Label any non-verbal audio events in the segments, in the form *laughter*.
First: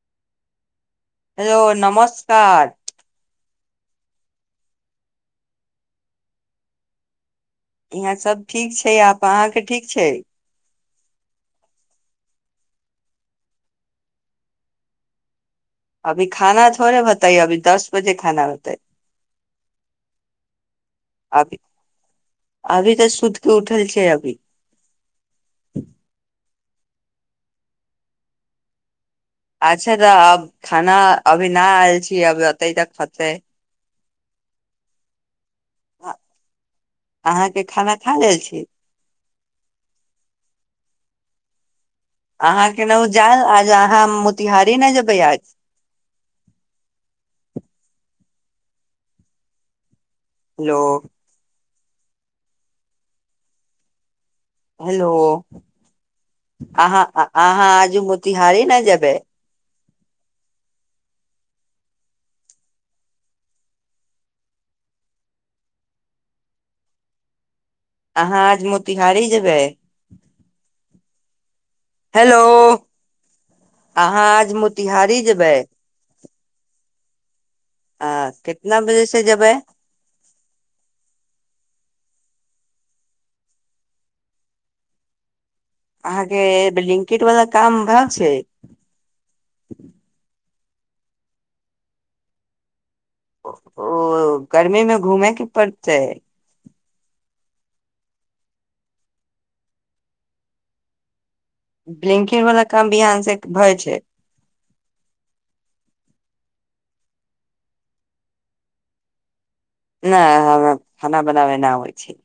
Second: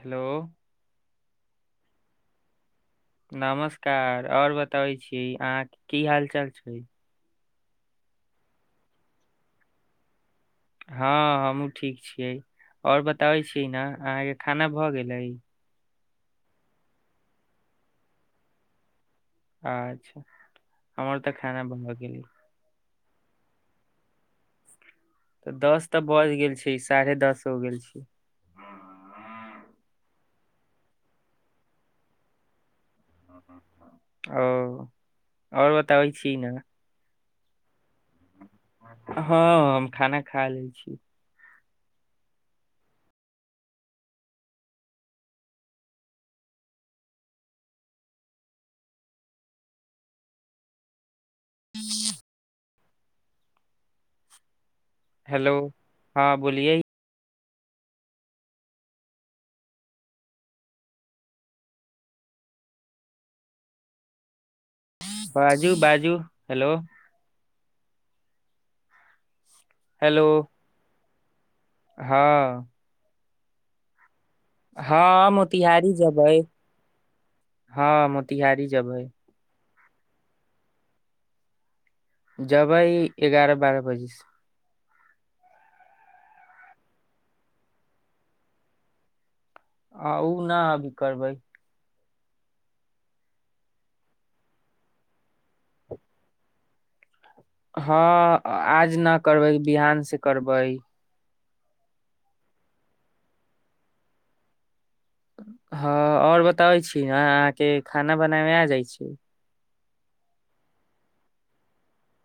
हेल हेलो नमस्का नमस्कार और बताबै छी अहाँके की हाल चाल छ यहाँ सब ठीक छै आप अहाँ के ठीक छ हँ हमहहुँ ठीक छियै आओर बताबै छीियै ने अहाँके खाना भऽ गेल अभी खाना थोड़े बताय अभी दस बजे खाना बता अच्छा हमर तऽ अभी खाना भा गेल गे अभी तऽ सुूद क उठल छै अभ तऽ दस तऽ बज गेल छै साढ़े दस हो गेल छ अच्छा तऽ अब खाना अभी न आयल छी अभ ओते तऽ खत ओ आओर बताबै छीियै न अहा सब खाना खा लेने छ हँ हम खाना खा लै छ अहाँ के नहु जायल आज अहाँ मोतिहारी नहि जेबै आ हेल ह हेलो हँ बोलिये अाँ अहाँ आजू मोतिहारहारी ने जब बाजू बाजू हेल अहाँ आज मोतिहारी जेब हेल हेलो अहाँ आज मोतिहारी जेब पारी जब आ कितना जेबै बजे से जेब जबै एगारह बारह बज अहाँ के लिंकेट वाला काम भाव छ आ ओ नहि अभी करब ओ गर्मी मे घूमैके पड़त हँ आज न करबै बिहान से करब बलिंकिन वाला काम भहान से भए छ हँ आओर बताबै छी ने अहाँके खाना बनाबमे आ जाइत छ नहि हम खाना बनाबै नहि होइ छ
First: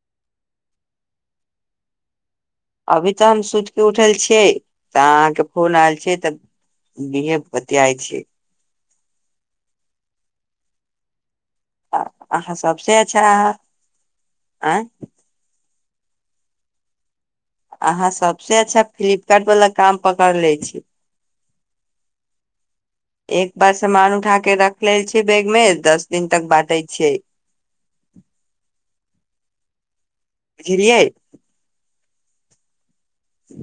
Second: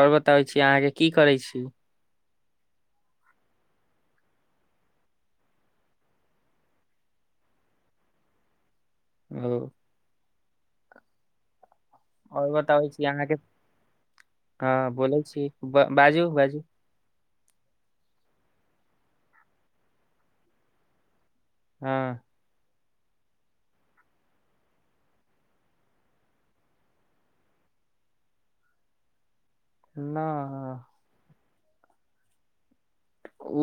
आओर बताबै छी अहाँके की करै छ अभी तऽ हम सुति के उठल छियै तऽ अहाँके फोन आयल छी त नहे बतिआइ छ अ आओर अहाँ बताबै सबसे छी अच्छा अहाँके हँ आय बोलै छी बाजू बाज अहाँ सबसे अच्छा फ्लिपकार्ट वला काम पकड़ ले छ ह एक बार सामान उठा के रख लेल छियै बैग मे दस दिन तक बादै छिय नह बुझलियै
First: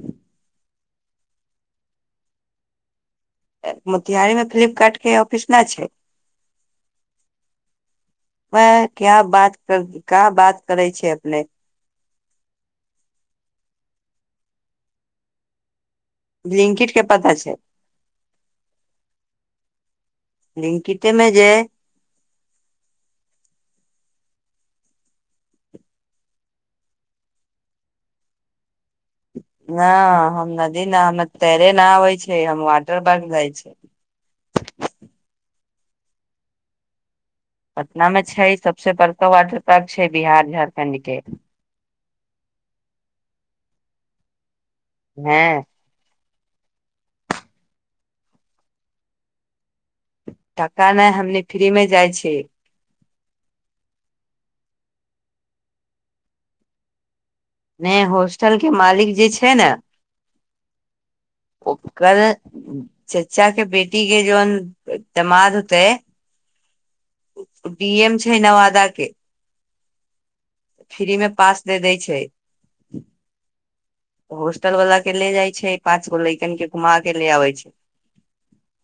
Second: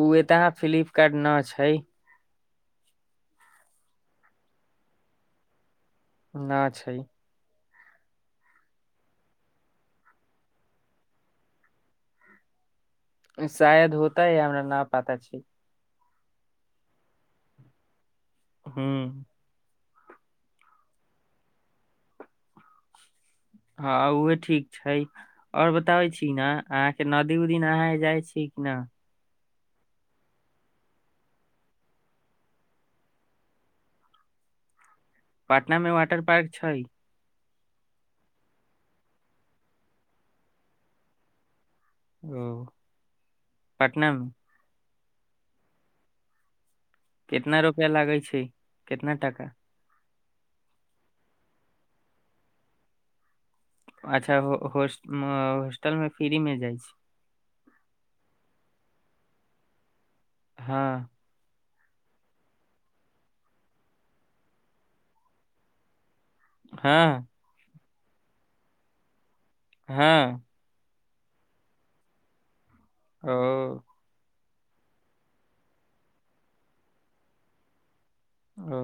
ओ एतह फ्लिपकार्ट न छ मोतिहारी मे फ्लिपकार्ट के ऑफिस न छ न छ वए क्या बात कर क बात करै छै अपन शायद होत ह हमरा न पाता छ लिंकिड के पता छ ह लिंकिते मे जे हँ उह ठीक छ आओर बताबै छी ने अहाँके नदी उदी नहा जाइ छी कि न हम नदी न हम तैरे न आबै छै हम वाटर बर्क जाइ छ पटना मे वाटर पार्क छ पटना मे छै सबसँ बड़का वाटर पार्क छै बिहार झारखण्ड क ओ पटनाम ह कितना रुपआ लागे छै कितना टाक टाका नहि हमनी फ्री मे जाइ छ अच्छा होॉस्टल में फ्री में जाइ छ नहि होॉस्टल के मालिक जे छै न ह ओकरा चचा के बेटी के जोनतमाद होत ह ी एम छै नवादा क ह फ्री मे पास दे दै छ अ होस्टल वालला के ले जाइ छै पाँच गो लैकन के घुमा के ले आबै छ अ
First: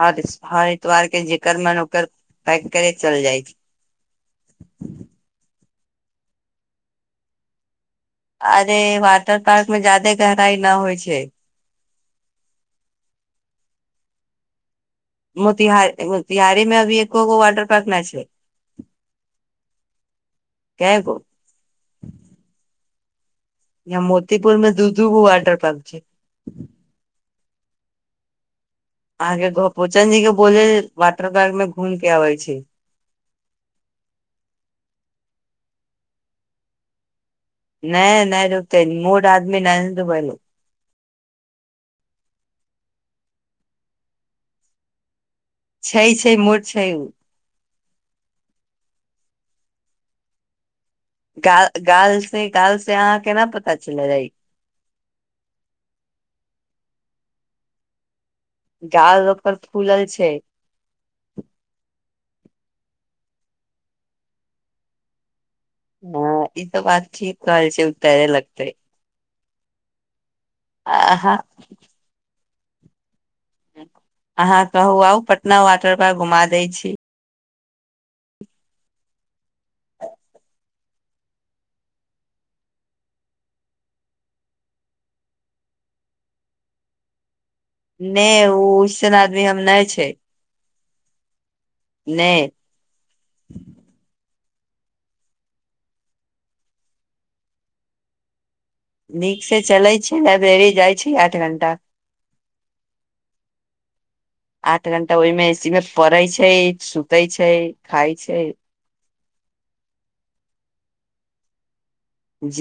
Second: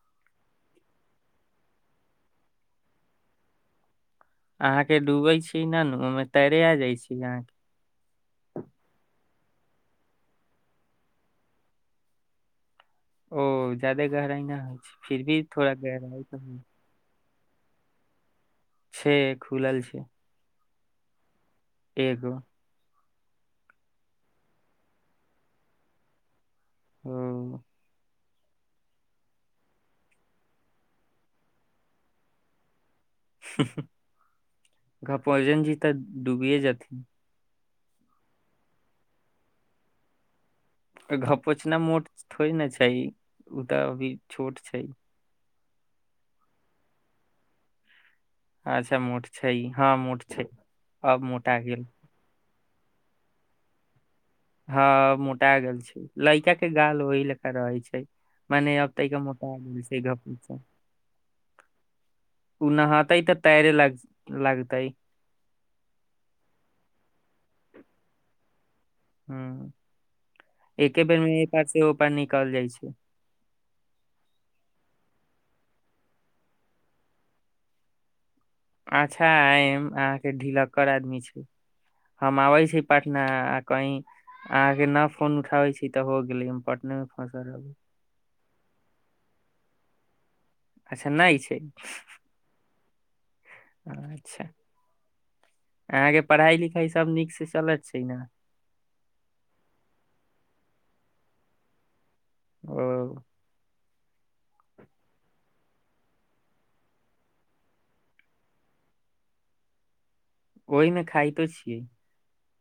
हर हर एतवार के जकर मन ओकर पैक करे चल जाय छ अहां के डूबे छी न ने ओहि मे तैरे आ जाय छी अहाँ क अरे वॉटर पार्क मे जायदे गहराई न होइ छै ओ जादे गहराइ नहि होइ छ मोतिहार मोतिहारी में अभी एकोगो वाटर पार्क नच छै खुलल छ क एक यहा मोतीपुर में दूधूू वाटर पार्क छ ह अहाँ के पोचन जी के बोले वाटर पार्क में घूम के आबे छ ग पौजन ज तऽ ूबिय जेथि नहि न दतै मूड आदमी न द बै घ पोछना मोट थोड़ ने छै उ तऽ अभी छोट छ छै छै मोट छ अच्छा मट छै ई हँ मर छ ग गाल से गाल से अहाँ केना पता चल जा हँ मोटा गेल छै लड़का के गाल ओह लेका रहे छ मने अब तक के गाल मुता ओकर फूलल छै उनाहाँ तइ तऽ तयरे लाग लागत हँ ई तऽ बातची कल छै उतराे लगत ह एके बेर अहाँ मे एक पास से उपाय निकल जाइ छ अहाँ कहू आउ पटना वाटर पर घुमा दै छ अच्छा आ अहाँके ढलक्ककर आदमी छ हम आबै छी पटना आ कह अहाँके न फोन उठाबे छी तऽ हो गेले हम पटने मे फस रह नहि ओ ओसन आदमी हम नहि छ अच्छा नहि छै अच्छ अहाँके पढ़ाई लिखाई सब नीक से चलत छै न नीक से चलै छै लाइब्रेरी जाइ छी आठ घंटा अ आठ घंटा ओहिमे सीमे पढ़य छै सुतै छै खाय छै ओहिमे खाइतो छिय ज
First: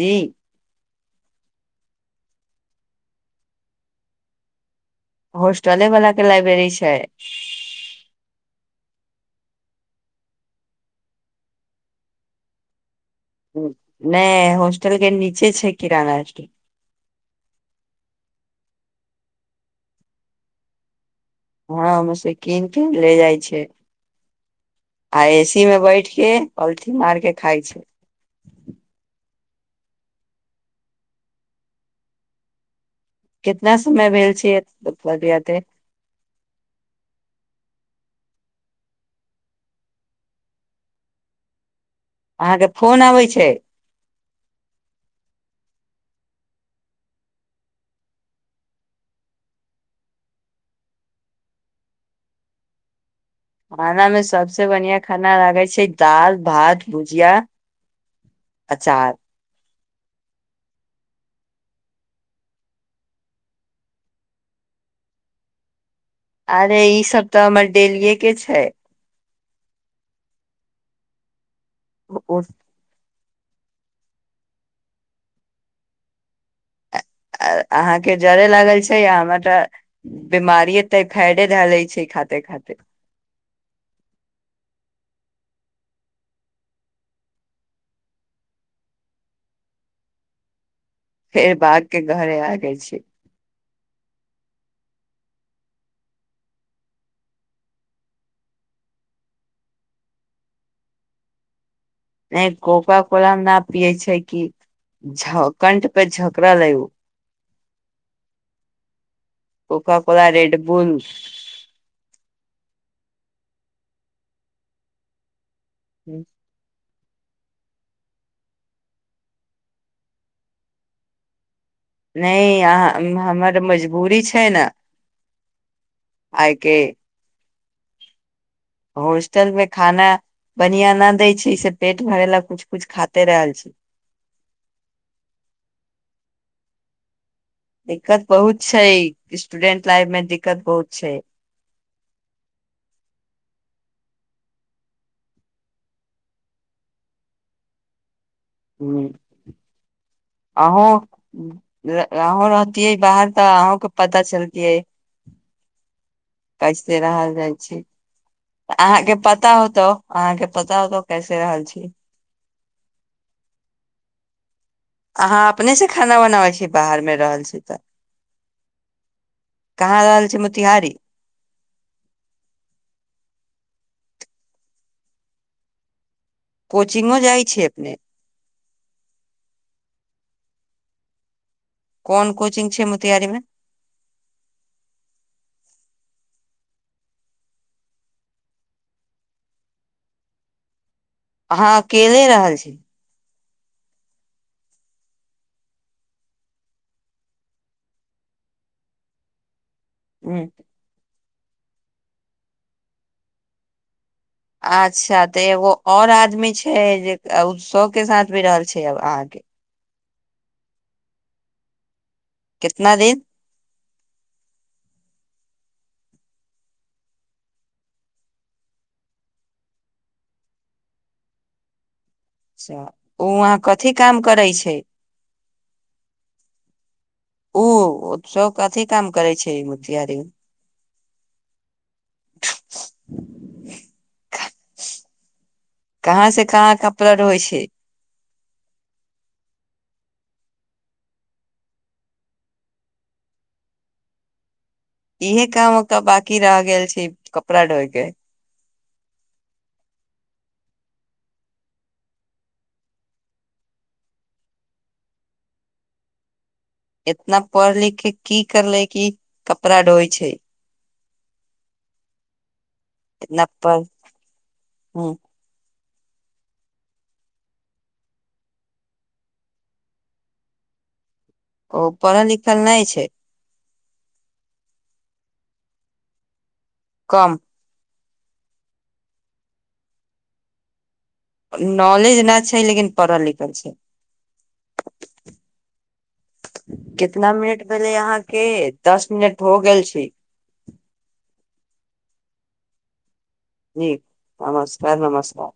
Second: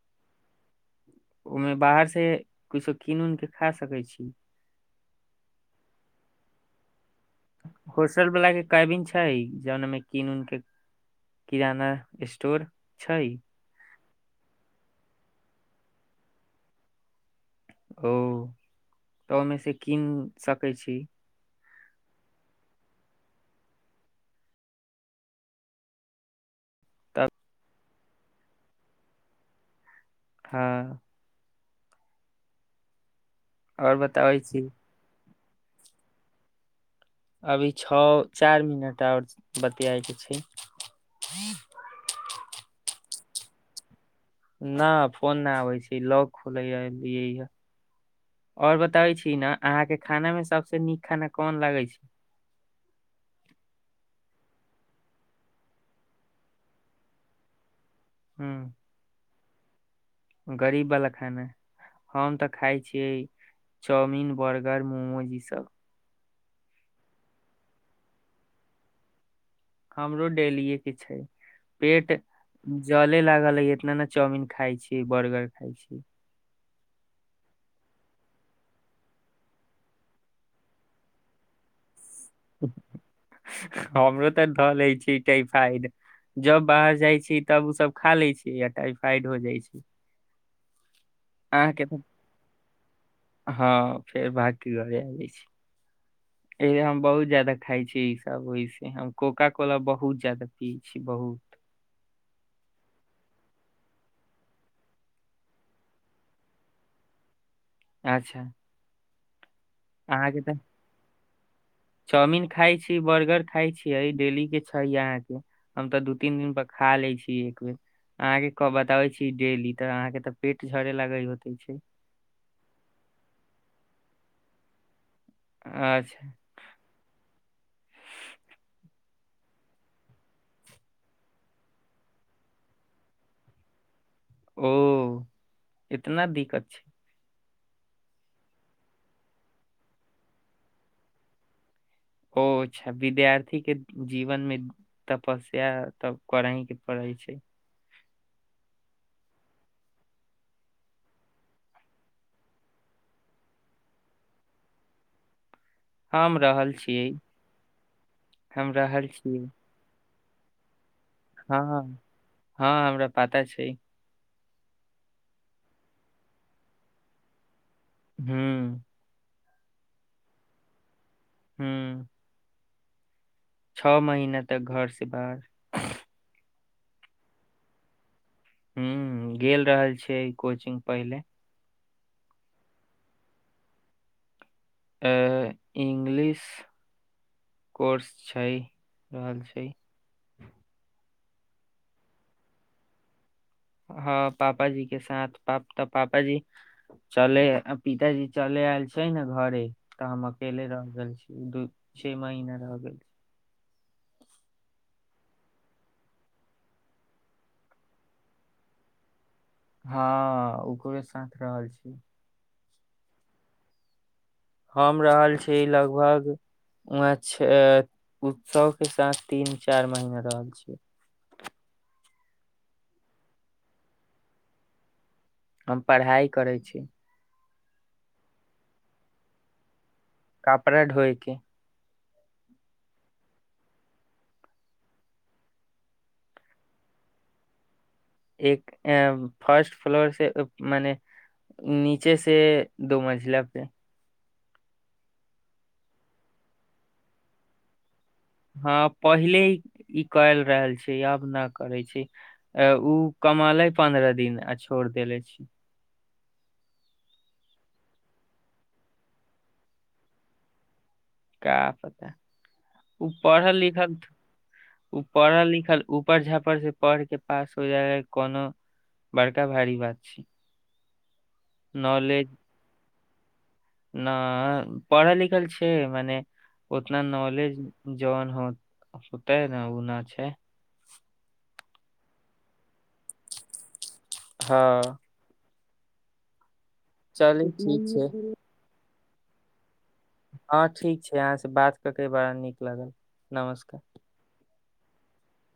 ओहिमे बाहर से किछो कीन उन के खा सकै छ होस्टले बला के लाइब्रेरी छ होसल बला के कबिन छै जेनामे कीनून क किराना स्टोर छ नहि होस्टल के नीचे छै किराना स्ट ओ तऽ ओहिमे से कीन सकै छ हं मुसी कीन तीन ले जाइ छै आ एसी मे बैठ क पलथि तब मारके खाय छ ह कितना और समय भेल बताबै छै छी भैया त अभी छओ चार मिनट आओर बतियाए के छ अहाँके फोन अबय छ न फोन नहि आबै छै लॉक खुलेा लिय य और बताबै छी ने अहाँ के खाना में सबसे नीक खाना कोन लागै छ खाना में सबस बढ़िया खाना लागय छै दाल भात भुजिय हू अचा गरीब बला खान हम तऽ खाय छियै चाउमिन बर्गर मोमोज सभ अरे इ सब तऽ हमर डेलिये के छ हमरो डेलियए के छै पेट जले लागल है इतना ने चाउमिन खाय छी बर्गर खाई छ अहाँ के जरे लागल छै आ हमर त बीमारीे तऽ फैरे ध ले छै खाति तै खाति हमरो तऽ दल छी फा जब बाहर जाई छी तब ओ सब खा ले छी य टाइफाइड हो जाई छ फेर भागके तऽ घरे आगे छ हँ फेर भातके घरे आ जाइ छ एहिे हम बहुत जदा खााय छी इ सब ओहिस हम कोोका कोला बहुत जादा पिय छी बहु नहि कोकाकोला न पियै छै क छौ कंठ पे झोकरा ल अच् coca cola red bull chowmein खाई छी बर्गर खाई छीयै डेली के छै अहाँ के हम तऽ दू तीन दिन प खा लै छी एक बे अहाँ के क बताबय छी डेली तऽ अहाँ के तऽ पेट सड़े लागल होत नहि याह हमर मजबूरी छै न अच्छ आइक होस्टल में खाना बढ़िया न देै छै से पेट भर ला कुछ कुछ खाते रहल छ ओ इतना दिक्कत छ दिक्कत बहुत छै स्टूडेंट लाइफ में दिक्कत बहुत छ ओच्छा विद्यार्थी के जीवनम तपस्या तब करहि के पड़य छ हूँ आंह अहँं रहतिियै बाहर तऽ अहँं के पता चलतिये हम रहल कैसे छियै रहल जाइ छी हम रहल अहाँके छियै पता होत आहाँ पत हँ हँ हमरा पता छ अहाँ अपनेसँ खाना बनाबै छीयै बाहर मे रहल छी त ह कहाँ रहल छै मोतिहार हू छओ महीना तक घर से बाह कोचिंगो जाइ छियै अपन हूँ गेल रहल छिय कोचिंग पहिल कोन कोचिंग छै मोतिहारी मे इंगलिश कोर्स छै रहल छ अहाँ अकेले रहल छ हँ पापा जी के साथ प तऽ पापा ज चले पिताजी चले आयल छै ने घर तऽ हम ह अकेले रहि गेल छी दू छे महीना रहि गेल छ अच्छा तऽ एगो और आदमी छै जे उत्सव के साथ भी रहल छै अहाँक हँ ओकरोे साथ रहल छ कितना दि हम रहल छी लगभ वहां छ उत्सव के साथ तीन चार महिना रह के छ ओ वहाँ कथी काम करै छ हम पढ़ाई करै छ ओ ओ सब कथी काम करै छै मतियार कपड़ा दोइके *inaudible* कहाँ से कहाँ कपड़ा रहै छियै एक एं फर्स्ट फ्लोर से मने नीचे से दो मंजिला पे इहे काम ओ तऽ बाकी रहि गेल छै कपड़ा ढोइ के हँ पहिले ई के रहल छै आब नै करै छै अ ओ कमाले पन्द्रह दिन आ छोड़ देेलै छी इतना पढ़ लिख के की करले की कपड़ा ढोइ छै का पता उ इतना पढ़ल पढ़ लिखल उ हूँ पढ़ल लिखल उपड़ झापड़ से पढ़ के पास हो जाय कोनो बड़का भारी बात छै ओ पढ़ल नॉलेज लिखल नहि छै न पढ़ल लिखल छै मने ओतना कम नौलेज जन हो होते ने उना छै नॉलेज नहि छै लेकिन पढ़ल लिखल छै हँ केतना चली मिनट ठीक भेलै छै अहाँके दस मिनट हो गेल छी हँ ठीक छै अहाँ सँ बात कऽ के बड़ा नीक लागल नमस्कार जी नमस्कार नमस्कार